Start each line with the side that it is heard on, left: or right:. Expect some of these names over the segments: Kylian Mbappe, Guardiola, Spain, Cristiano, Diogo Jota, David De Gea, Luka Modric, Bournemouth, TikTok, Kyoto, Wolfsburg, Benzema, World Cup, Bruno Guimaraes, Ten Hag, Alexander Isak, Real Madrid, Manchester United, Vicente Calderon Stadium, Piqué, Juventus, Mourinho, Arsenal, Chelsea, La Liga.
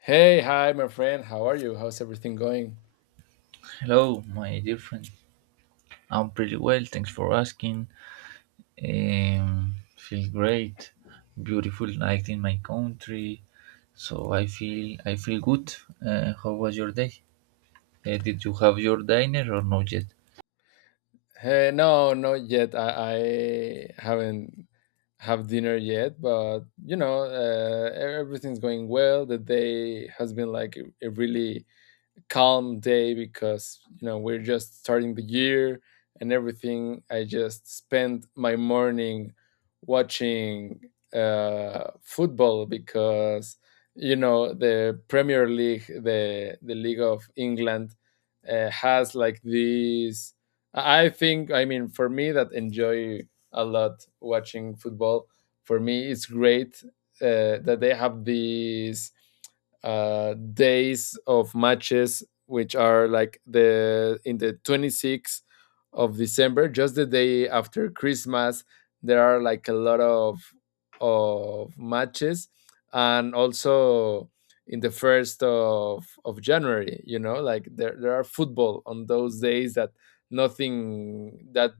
left: Hey, hi, my friend. How are you? How's everything going?
right: Hello, my dear friend. I'm pretty well, thanks for asking. Feel great. Beautiful night in my country, so I feel good. How was your day? Did you have your dinner or not yet?
left: Hey, no, not yet. I haven't have dinner yet, but everything's going well. The day has been like a really calm day because you know we're just starting the year, and everything. I just spend my morning watching football because you know the Premier League, the league of England has like these. I think, I mean, for me that enjoy a lot watching football, for me it's great. That they have these days of matches, which are like the in the 26th of December, just the day after Christmas. There are like a lot of matches, and also in the first of January. You know, like there are football on those days that nothing that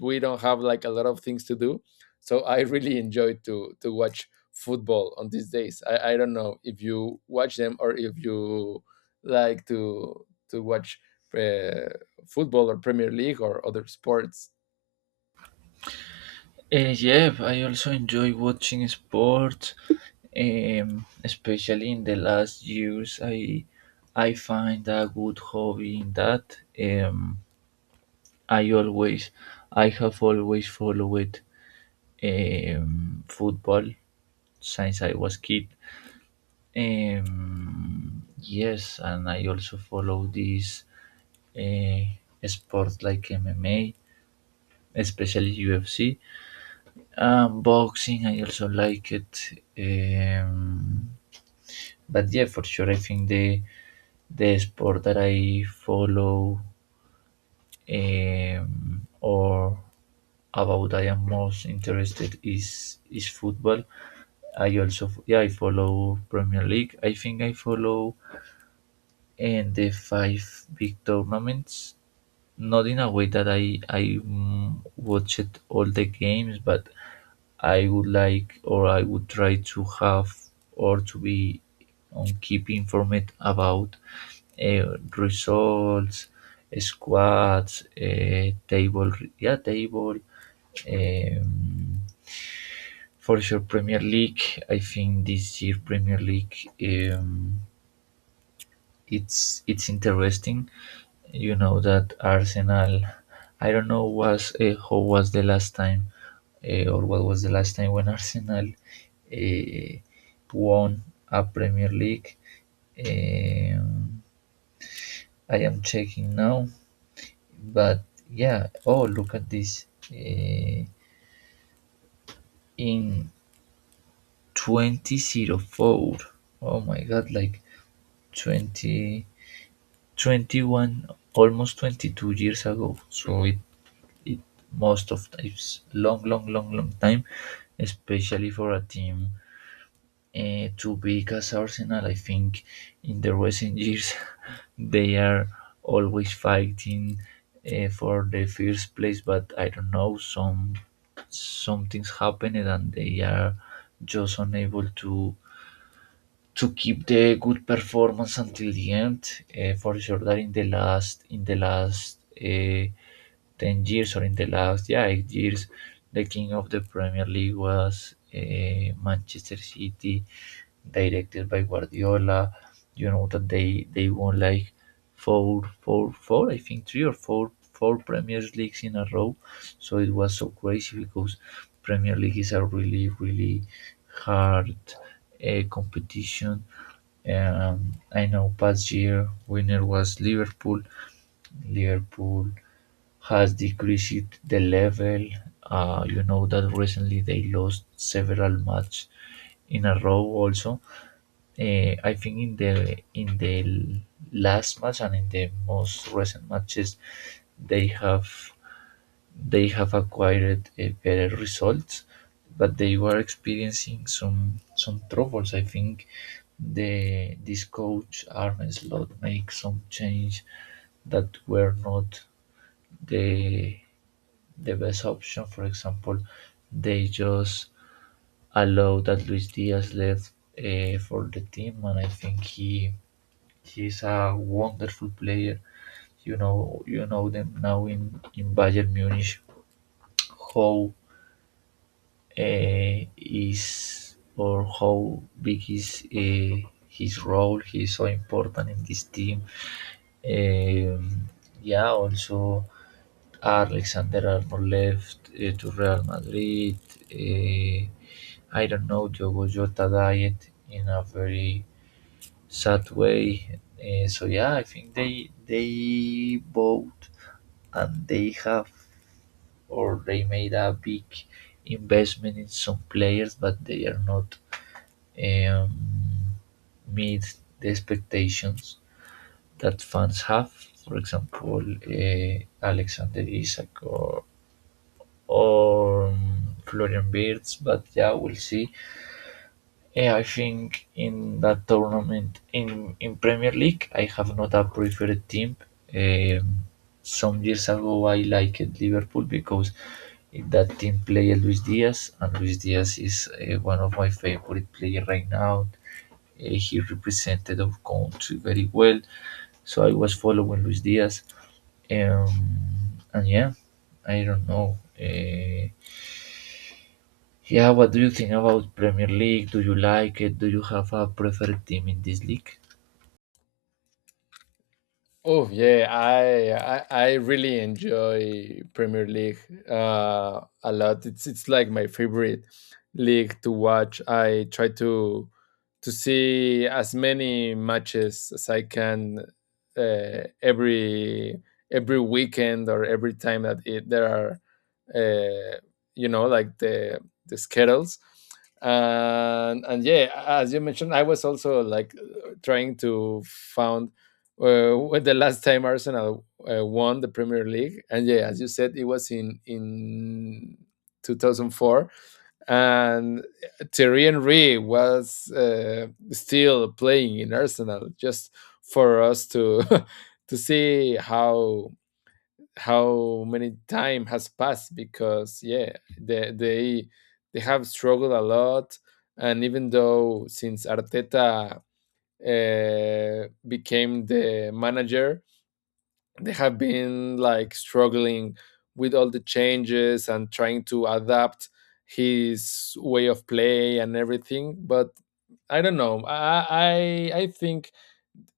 left: we don't have like a lot of things to do. So I really enjoy to watch football on these days. I don't know if you watch them or if you like to watch uh, football or Premier League or other sports.
right: Yeah, I also enjoy watching sports. Especially in the last years, I find a good hobby in that. I always I have always followed football since I was kid. Yes, and I also follow these uh, sports like MMA, especially UFC, boxing. I also like it. Um, but yeah, for sure, I think the sport that I follow, or about I am most interested, is football. Yeah, I follow Premier League. I think I follow in the five big tournaments, not in a way that I watch it all the games, but I would like, or I would try, to have or to be on keep informed about uh, results, squads, table, yeah, table, um, for sure, Premier League. I think this year Premier League. Um, it's interesting. You know that Arsenal. I don't know was, how was the last time, or what was the last time when Arsenal uh, won a Premier League. Um, I am checking now, but yeah. Oh, look at this. In 2004. Oh my god, like 20, 21, almost 22 years ago. So it most of it's long, long, long, long time, especially for a team too big as Arsenal. I think in the recent years they are always fighting for the first place, but I don't know, some things happened and they are just unable to keep the good performance until the end. For sure that in the last 10 years, or in the last, yeah, 8 years, the king of the Premier League was, Manchester City, directed by Guardiola. You know that they won like four four four I think three or four four Premier Leagues in a row. So it was so crazy because Premier League is a really really hard competition. I know past year winner was Liverpool. Has decreased the level. You know that recently they lost several matches in a row. Also, I think in the last match and in the most recent matches they have they have acquired better results, but they were experiencing some troubles. I think the this coach Arne Slot make some change that were not the the best option. For example, they just allowed that Luis Diaz left for the team, and I think he's a wonderful player. You know them now in Bayern Munich. How is, or how big is his role. He's so important in this team. Um, yeah, also Alexander Arnold left to Real Madrid. Uh, I don't know, Diogo Jota died in a very sad way. So yeah, I think they both, and they have or they made a big investment in some players, but they are not um, meet the expectations that fans have. For example, Alexander Isak, or, or Florian Birds, but yeah, we'll see. Yeah, I think in that tournament, in Premier League, I have not a preferred team. Um, some years ago, I liked Liverpool because in that team played Luis Diaz, and Luis Diaz is one of my favorite players right now. He represented our country very well, so I was following Luis Diaz. Um, and yeah, I don't know. Yeah, what do you think about Premier League? Do you like it? Do you have a preferred team in this league?
left: Oh yeah, I really enjoy Premier League a lot. It's like my favorite league to watch. I try to see as many matches as I can every weekend or every time that there are uh, you know, like the schedules. And yeah, as you mentioned, I was also like trying to found when the last time Arsenal won the Premier League. And yeah, as you said, it was in 2004, and Thierry Henry was still playing in Arsenal. Just for us to to see how many time has passed, because yeah, they they they have struggled a lot, and even though since Arteta became the manager, they have been like struggling with all the changes and trying to adapt his way of play and everything. But I don't know, I think,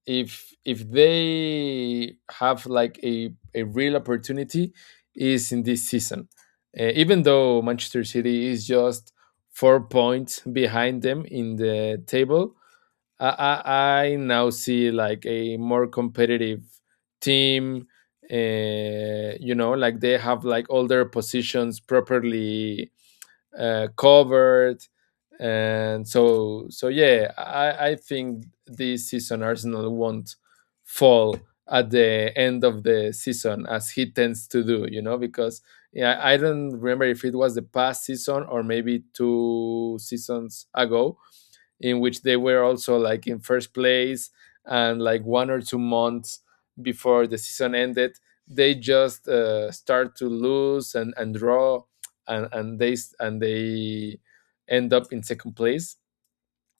left: if they have like a real opportunity, is in this season. Even though Manchester City is just 4 points behind them in the table, I now see like a more competitive team. You know, like they have like all their positions properly covered. And so yeah, I think this season Arsenal won't fall at the end of the season as he tends to do. You know, because yeah, I don't remember if it was the past season or maybe two seasons ago, in which they were also like in first place, and like 1 or 2 months before the season ended, they just start to lose, and draw and they and they end up in second place.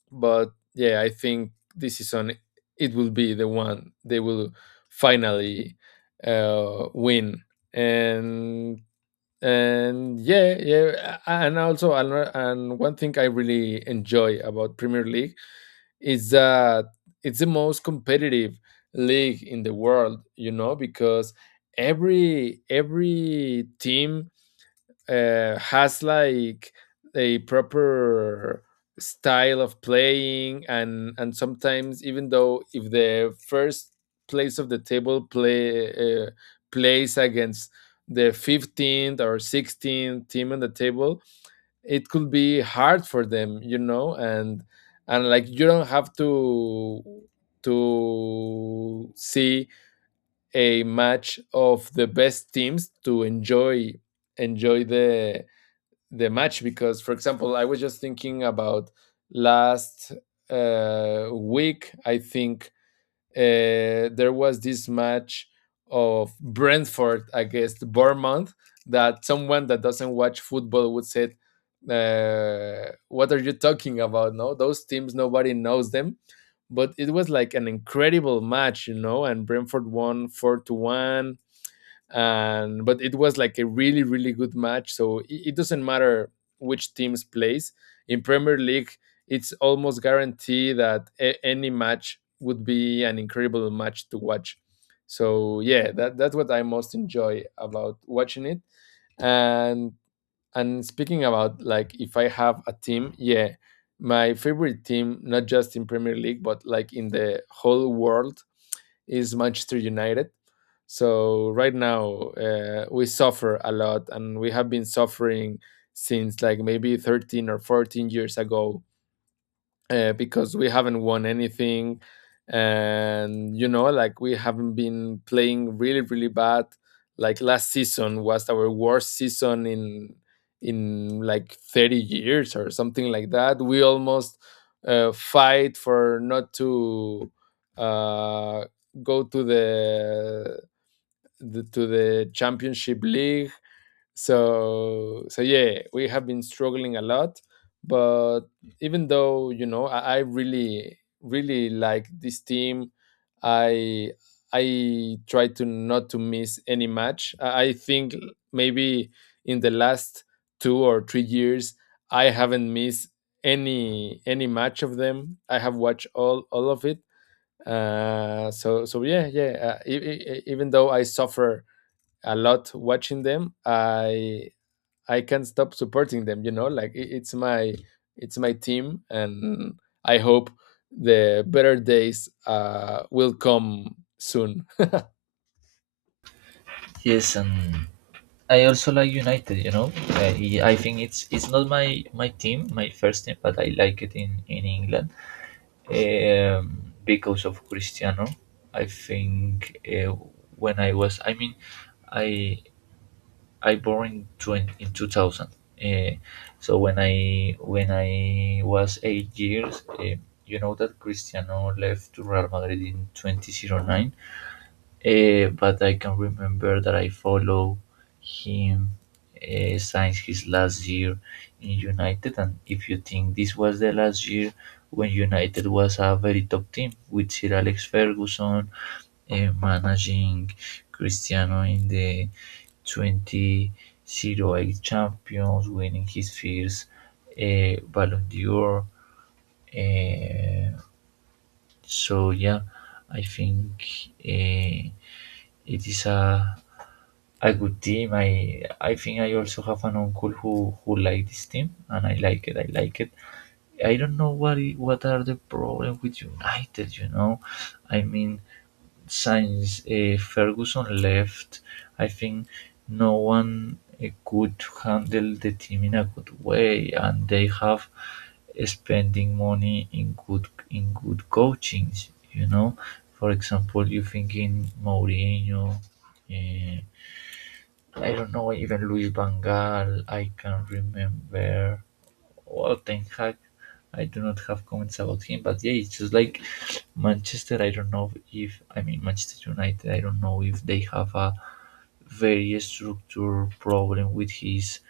left: But yeah, I think this season it will be the one they will finally win. And and yeah, yeah. And also and one thing I really enjoy about Premier League is that it's the most competitive league in the world, you know, because every team has like a proper style of playing. And sometimes, even though if the first place of the table plays against the 15th or 16th team on the table, it could be hard for them, you know. And like you don't have to see a match of the best teams to enjoy the match. Because for example, I was just thinking about last week, I think there was this match of Brentford against Bournemouth, that someone that doesn't watch football would say, "What are you talking about? No, those teams, nobody knows them." But it was like an incredible match, and Brentford won four to one. And but it was like a really, really good match. So it doesn't matter which teams plays in Premier League, it's almost guaranteed that any match would be an incredible match to watch. So yeah, that's what I most enjoy about watching it. And and speaking about, like, if I have a team, yeah, my favorite team, not just in Premier League but like in the whole world, is Manchester United. So right now, we suffer a lot, and we have been suffering since like maybe 13 or 14 years ago, because we haven't won anything. And you know, like, we haven't been playing really, really bad. Like last season was our worst season in like 30 years or something like that. We almost fight for not to uh, go to the to the championship league. So so yeah, we have been struggling a lot. But even though, you know, I really, really like this team. I i try to not to miss any match. I think maybe in the last 2 or 3 years, I haven't missed any match of them. I have watched all of it. So yeah, yeah. Even though I suffer a lot watching them, I can't stop supporting them. You know, like it's my team, and I hope the better days will come soon.
right: Yes, and I also like United. You know, I think it's not my team, my first team, but I like it in England, because of Cristiano. I think, when I was, I mean, I I born in 2000. Uh, so when I, when I was 8 years, you know that Cristiano left to Real Madrid in 2009. But I can remember that I follow him since his last year in United. And if you think, this was the last year when United was a very top team, with Sir Alex Ferguson managing Cristiano, in the 2008 champions, winning his first Ballon d'Or. Uh, so yeah, I think uh, it is a good team. I think I also have an uncle who liked this team, and I like it. I like it. I don't know what are the problem with United. You know, I mean, since, Ferguson left, I think no one could handle the team in a good way, and they have, spending money in good coachings. You know, for example, you think in Mourinho. Uh, I don't know, even Luis Van Gaal, I can remember. Well, Ten Hag, I do not have comments about him, but yeah, it's just like Manchester. I don't know. If I mean Manchester United, I don't know if they have a very structural problem with his,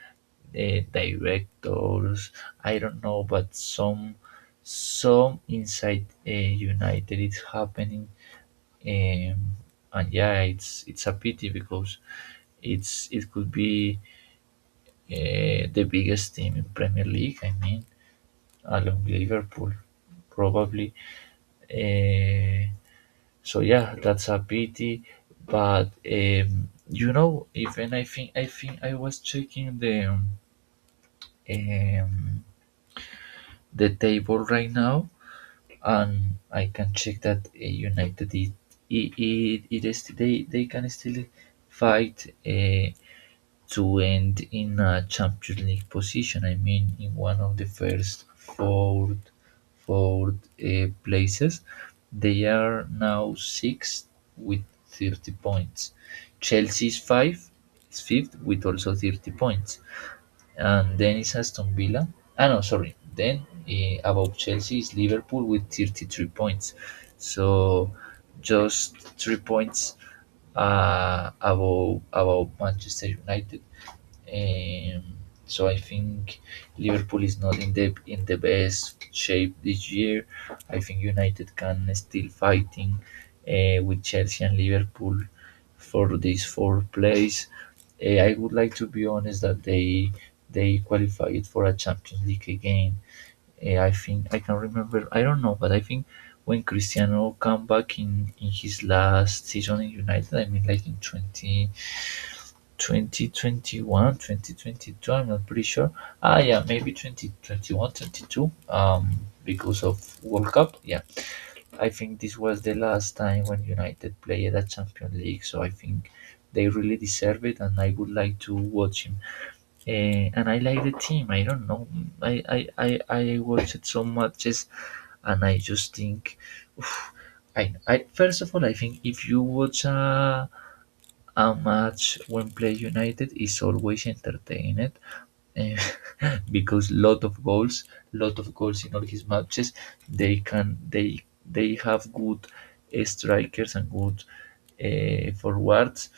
right: directors. I don't know, but some inside United it's happening, um, and yeah, it's a pity because it could be, the biggest team in Premier League. I mean, along Liverpool, probably. Uh, so yeah, that's a pity. But, you know, even I think I was checking the, um, table right now, and I can check that, United it is, they can still fight. To end in a Champions League position. I mean, in one of the first four places. They are now sixth with 30 points. Chelsea is fifth with also 30 points. And then is Aston Villa. Ah, no, sorry. Then, above Chelsea is Liverpool with 33 points. So just 3 points above Manchester United. Um, so I think Liverpool is not in the best shape this year. I think United can still fighting with Chelsea and Liverpool for this fourth place. I would like, to be honest, that they qualified for a Champions League again. I think I can remember. I don't know, but I think when Cristiano come back in his last season in United, I mean like in twenty 2021, 2022, I'm not pretty sure. Ah, yeah, maybe 2021, 22, because of World Cup. Yeah, I think this was the last time when United played at Champions League, so I think they really deserve it, and I would like to watch him. And I like the team. I don't know. I I I, I watched some matches, and I just think. oof, I first of all, I think if you watch a match, when played United is always entertained, eh, because lot of goals in all his matches. They can they have good, strikers, and good, forwards.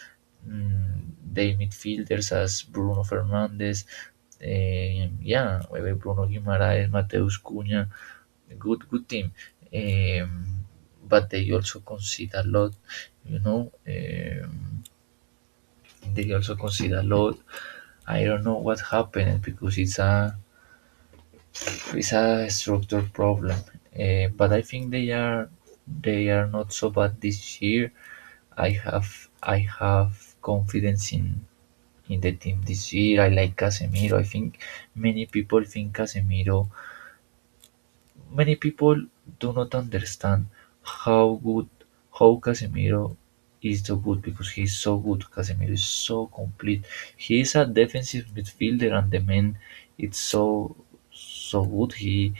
right: They midfielders as Bruno Fernandes, yeah, Bruno Guimaraes, Mateus Cunha, good team. Um, but they also concede a lot, you know. They also consider load. I don't know what happened, because it's a structure problem. But I think they are not so bad this year. I have I have confidence in the team this year. I like Casemiro. I think many people think Casemiro Many people do not understand how good how Casemiro is so good, because he's so good. Casemiro is so complete. He is a defensive midfielder, and the man it's so good. He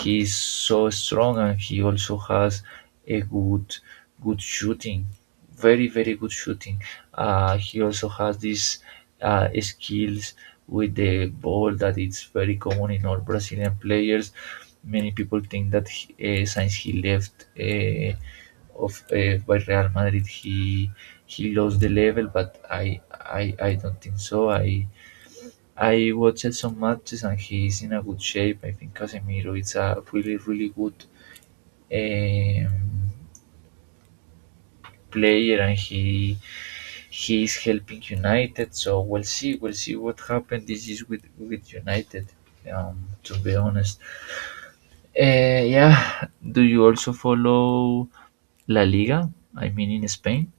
right: he is so strong, and he also has a good shooting. Very very good shooting. He also has these skills with the ball, that it's very common in all Brazilian players. Many people think that he, since he left of by Real Madrid, he lost the level, but I don't think so. I watched some matches, and he's in a good shape. I think Casemiro is a really really good. Um, player, and he is helping United. So we'll see. We'll see what happens. This is with United. Um, to be honest, yeah. Do you also follow La Liga? I mean, in Spain.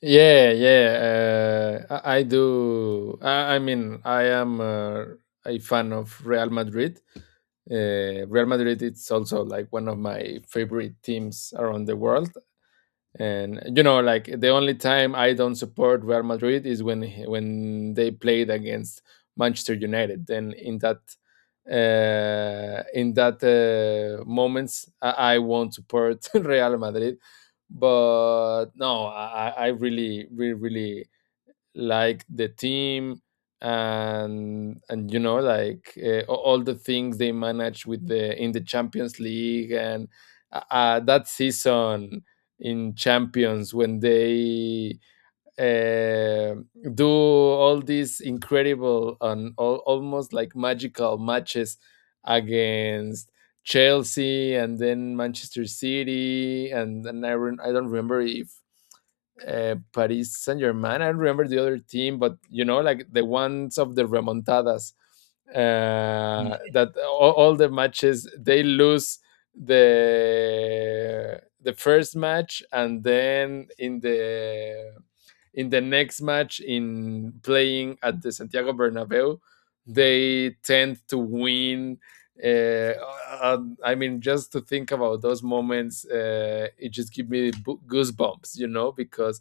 left: Yeah, yeah. I do. I mean, I am a fan of Real Madrid. Real Madrid it's also like one of my favorite teams around the world. And you know, like, the only time I don't support Real Madrid is when they played against Manchester United. And in that moments, I won't support Real Madrid. But no, I really, really, really like the team. And you know, like, all the things they managed with the in the Champions League. And that season in Champions, when they uh, do all these incredible and almost like magical matches against Chelsea, and then Manchester City, and I, I don't remember if Paris Saint Germain. I don't remember the other team, but you know, like, the ones of the remontadas, that all the matches, they lose the first match, and then in the next match, in playing at the Santiago Bernabeu, they tend to win. uh, a, I mean, just to think about those moments, it just gives me goosebumps, you know, because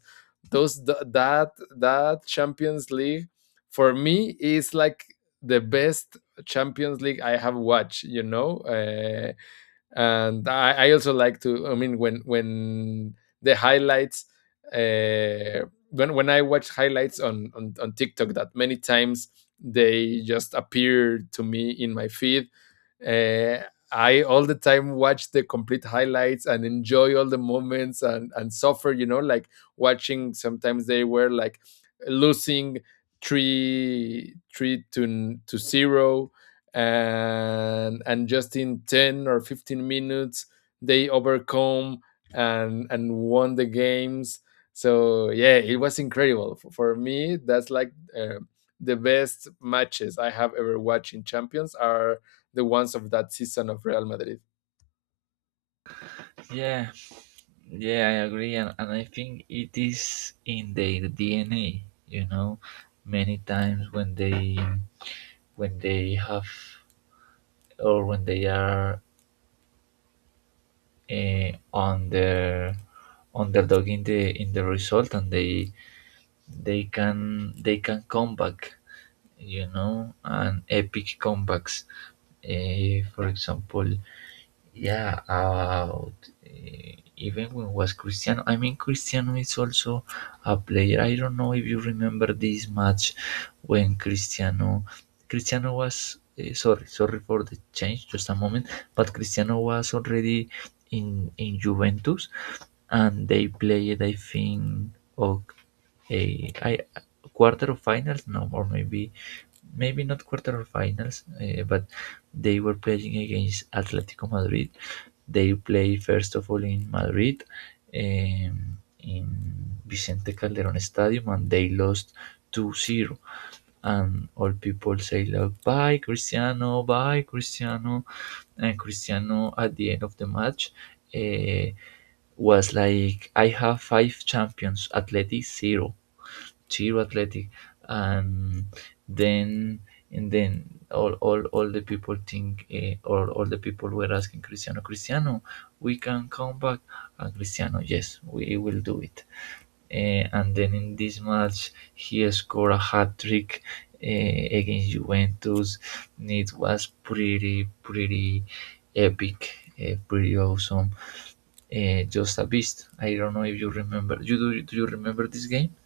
left: those th- that that Champions League for me is like the best Champions League I have watched. And I also like to. I mean, when the highlights, when I watch highlights on TikTok, that many times they just appear to me in my feed. Uh, I all the time watch the complete highlights and enjoy all the moments and suffer. You know, like watching. Sometimes they were like losing three to zero, and just in 10 or 15 minutes they overcome and won the games. So yeah, it was incredible. For me, that's like the best matches I have ever watched in Champions are the ones of that season of Real Madrid.
right: Yeah, yeah, I agree, and I think it is in their DNA. You know, many times when they have or when they are on the underdog in the result and they they can come back, you know, and epic comebacks. For example, yeah, about even when was Cristiano. I mean, Cristiano is also a player. I don't know if you remember this match, when Cristiano was sorry for the change, just a moment, but Cristiano was already in Juventus, and they played, I think, of a I quarter of finals, no, or maybe maybe not quarter of finals, but they were playing against Atletico Madrid. They play first of all in Madrid, in Vicente Calderon Stadium, and they lost 2-0. And all people say like, "Bye, Cristiano! Bye, Cristiano!" And Cristiano, at the end of the match, uh, was like, "I have five champions, Atleti zero. Chiro Athletic," and then all the people think or all the people were asking Cristiano, "Cristiano, we can come back," and Cristiano, "Yes, we will do it." Eh, and then in this match, he scored a hat trick, eh, against Juventus. It was pretty epic, eh, pretty awesome. Eh, just a beast. I don't know if you remember. You do? Do you remember this game?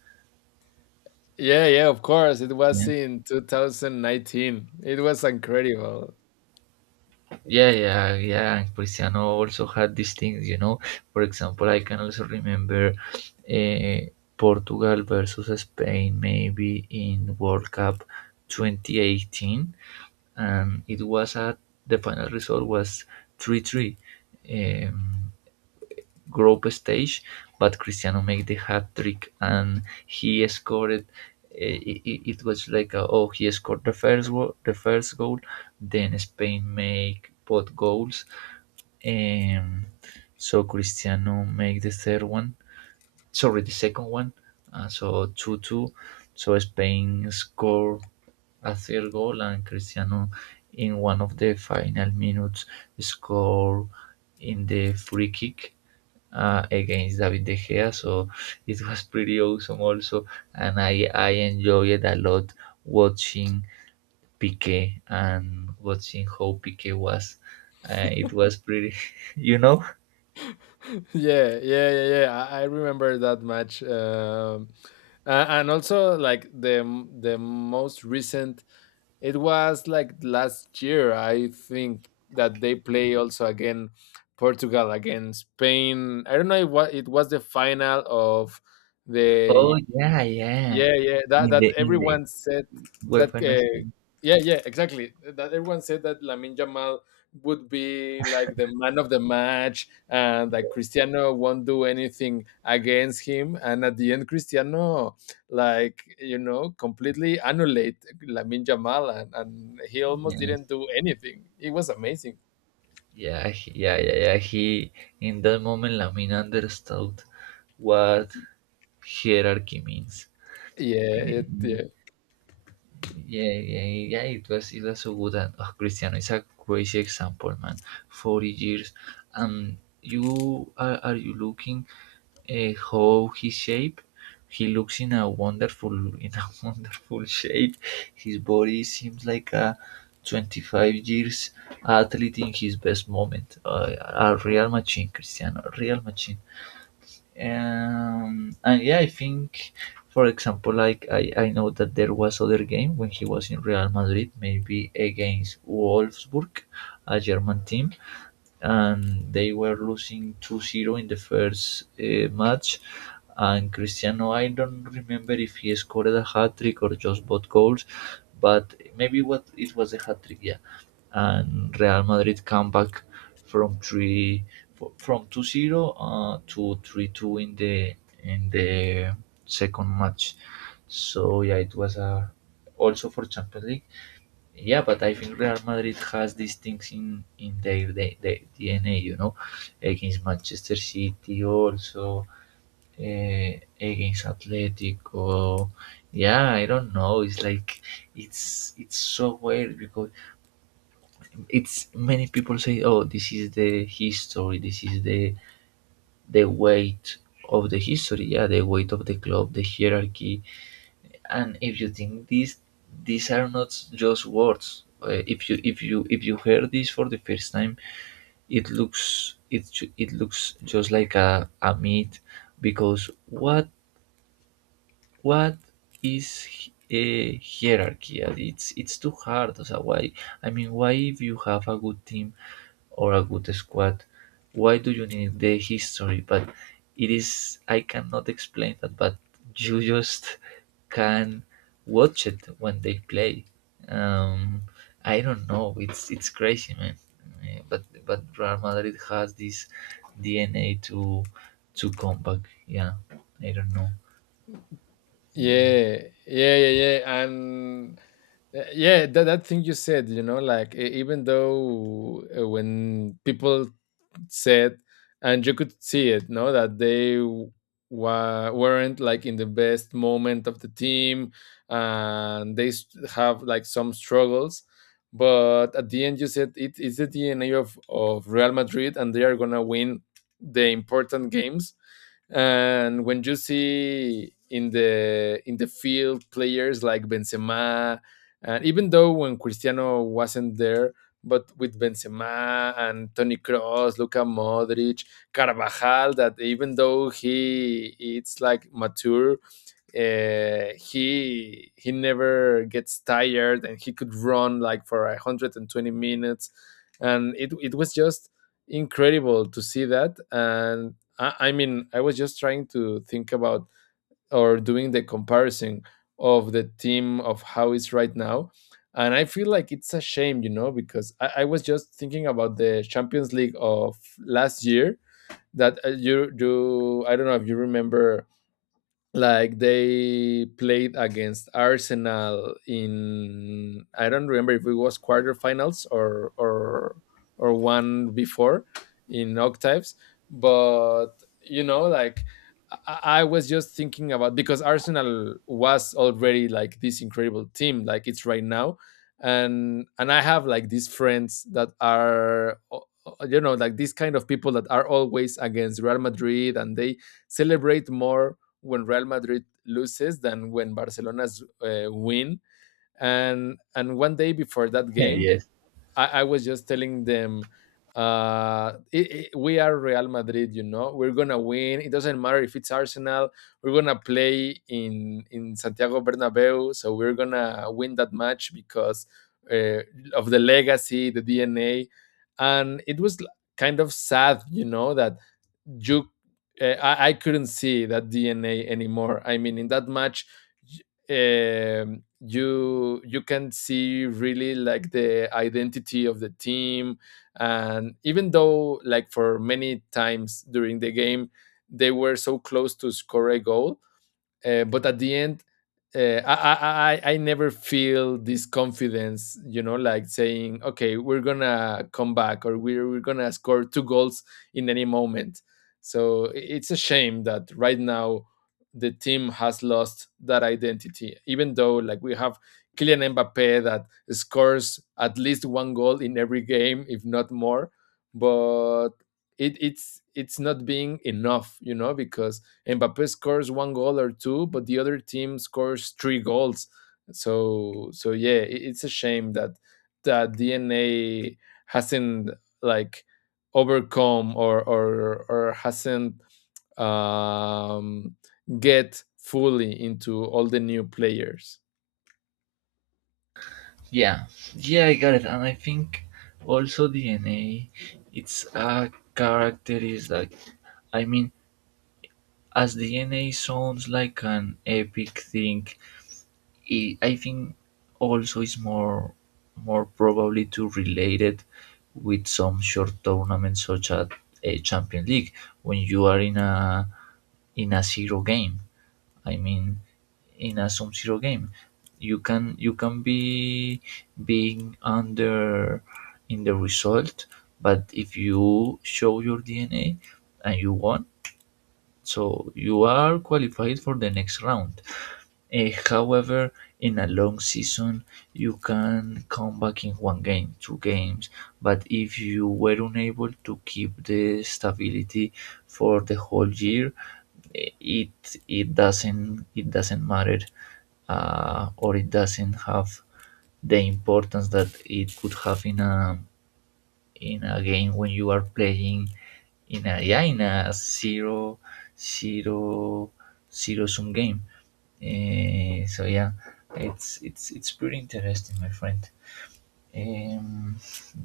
left: Yeah, yeah, of course. It was
right: Yeah.
left: in 2019, it was incredible.
right: Yeah, yeah, yeah. And Cristiano also had these things, you know. For example, I can also remember uh, Portugal versus Spain, maybe in World Cup 2018, and it was at the final result was three three. Um, group stage, but Cristiano made the hat trick and he scored. It was like a, oh, he scored the the first goal, then Spain make both goals. Um, so Cristiano make the third one, sorry, the second one. So two two, so Spain score a third goal and Cristiano, in one of the final minutes, score in the free kick against David De Gea. So it was pretty awesome also, and I enjoyed a lot watching Piqué and watching how Piqué was. It was pretty, you know.
left: Yeah, yeah, yeah, yeah. I remember that match, and also like the most recent. It was like last year, I think, that they play also again Portugal against Spain. I don't know if what it was the final of
right: Oh
left: the.
right: yeah, yeah.
left: Yeah, yeah, that
right: In the
left: everyone said
right: well,
left: that, yeah, yeah, exactly, that everyone said that Lamin Jamal would be like the man of the match, and that Cristiano won't do anything against him. And at the end, Cristiano, like, completely annulate Lamin Jamal, and he
right: yeah.
left: almost didn't do anything. It was amazing.
right: Yeah. He In that moment, Lamine understood what hierarchy means.
left: Yeah,
right: Eh,
left: it, yeah.
right: Yeah, yeah, yeah, it was so good. And oh, Cristiano is a crazy example, man. 40 years, and you are you looking how his shape? He looks in a wonderful, in a wonderful shape. His body seems like a 25 years athlete in his best moment. A real machine, Cristiano, a real machine. And yeah, I think, for example, like I know that there was other game when he was in Real Madrid, maybe against Wolfsburg, a German team, and they were losing 2-0 in the first match. And Cristiano, I don't remember if he scored a hat trick or just both goals, but maybe what it was a hat trick, yeah, and Real Madrid come back from three from 2-0 to 3-2 in the in the second match. So yeah, it was a also for Champions League. Yeah, but I think Real Madrid has these things in their DNA, you know, against Manchester City also. Uh, against Atletico, yeah, I don't know. It's like it's so weird because it's many people say, oh, this is the history, this is the weight of the history, yeah, the weight of the club, the hierarchy. And if you think, these are not just words. If you hear this for the first time, it looks it looks just like a myth. Because what what is a hierarchy. It's too hard. So why, I mean, why if you have a good team or a good squad. Why do you need the history? But it is, I cannot explain that, but you just can watch it when they play. Um, I don't know. It's crazy, man. But Real Madrid has this DNA to come back. Yeah, I don't know.
left: Yeah, yeah, yeah, yeah. And yeah, that thing you said, you know, like, even though when people said, and you could see it, no, that they weren't like in the best moment of the team, and they have like some struggles. But at the end, you said it is the DNA of Real Madrid, and they are gonna win the important games. And when you see in the field, players like Benzema, and even though when Cristiano wasn't there, but with Benzema and Toni Kroos, Luka Modric, Carvajal, that even though he it's like mature, he never gets tired and he could run like for 120 minutes, and it was just incredible to see that. And I mean, I was just trying to think about, or doing the comparison of the team of how it's right now. And I feel like it's a shame, because I was just thinking about the Champions League of last year, that you do. I don't know if you remember, like, they played against Arsenal in, I don't remember if it was quarterfinals, or one before, in octaves. But you know, like, I was just thinking about, because Arsenal was already like this incredible team, like it's right now. And I have like these friends that are you know, like, these kind of people that are always against Real Madrid, and they celebrate more when Real Madrid loses than when Barcelona's win. And one day before that
right: Yeah,
left: game,
right: yes.
left: I was just telling them, we are Real Madrid. You know, we're gonna win. It doesn't matter if it's Arsenal. We're gonna play in Santiago Bernabeu, so we're gonna win that match, because uh, of the legacy, the DNA. And it was kind of sad, you know, that you I couldn't see that DNA anymore. I mean, in that match, you can see really like the identity of the team. And even though like for many times during the game, they were so close to score a goal, but at the end, uh, I never feel this confidence, you know, like saying, okay, we're gonna come back, or we're gonna score two goals in any moment. So it's a shame that right now the team has lost that identity, even though like we have Kylian Mbappe that scores at least one goal in every game, if not more. But it's not being enough, you know, because Mbappe scores one goal or two, but the other team scores three goals. So yeah, it's a shame that that DNA hasn't like overcome, or hasn't um, get fully into all the new players.
right: Yeah. Yeah, I got it. And I think also DNA, it's a characteristic. I mean, as DNA sounds like an epic thing, I think also is more more probably to relate it with some short tournaments such as a Champions League, when you are in a zero game. I mean, in a sum zero game, you can be being under in the result, but if you show your DNA and you won, so you are qualified for the next round. Eh, however, in a long season, you can come back in one game, two games, but if you were unable to keep the stability for the whole year, eh, it it doesn't matter, or it doesn't have the importance that it could have in a game when you are playing in a, yeah, in a zero zero zero sum game. Eh, so yeah, it's pretty interesting, my friend. Um,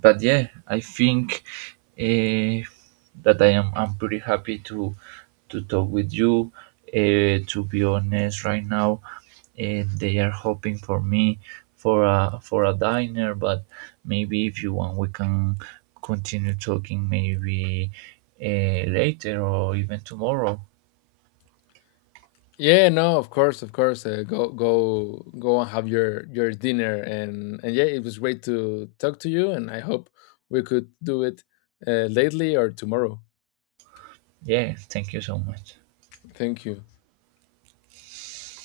right: but yeah, I think uh, that I'm pretty happy to talk with you. To be honest, right now they are hoping for me for a diner, but maybe if you want, we can continue talking, maybe later or even tomorrow.
left: Yeah, no, of course, of course. Go, go, go, and have your dinner. And yeah, it was great to talk to you, and I hope we could do it lately or tomorrow.
right: Yeah, thank you so much.
left: Thank you.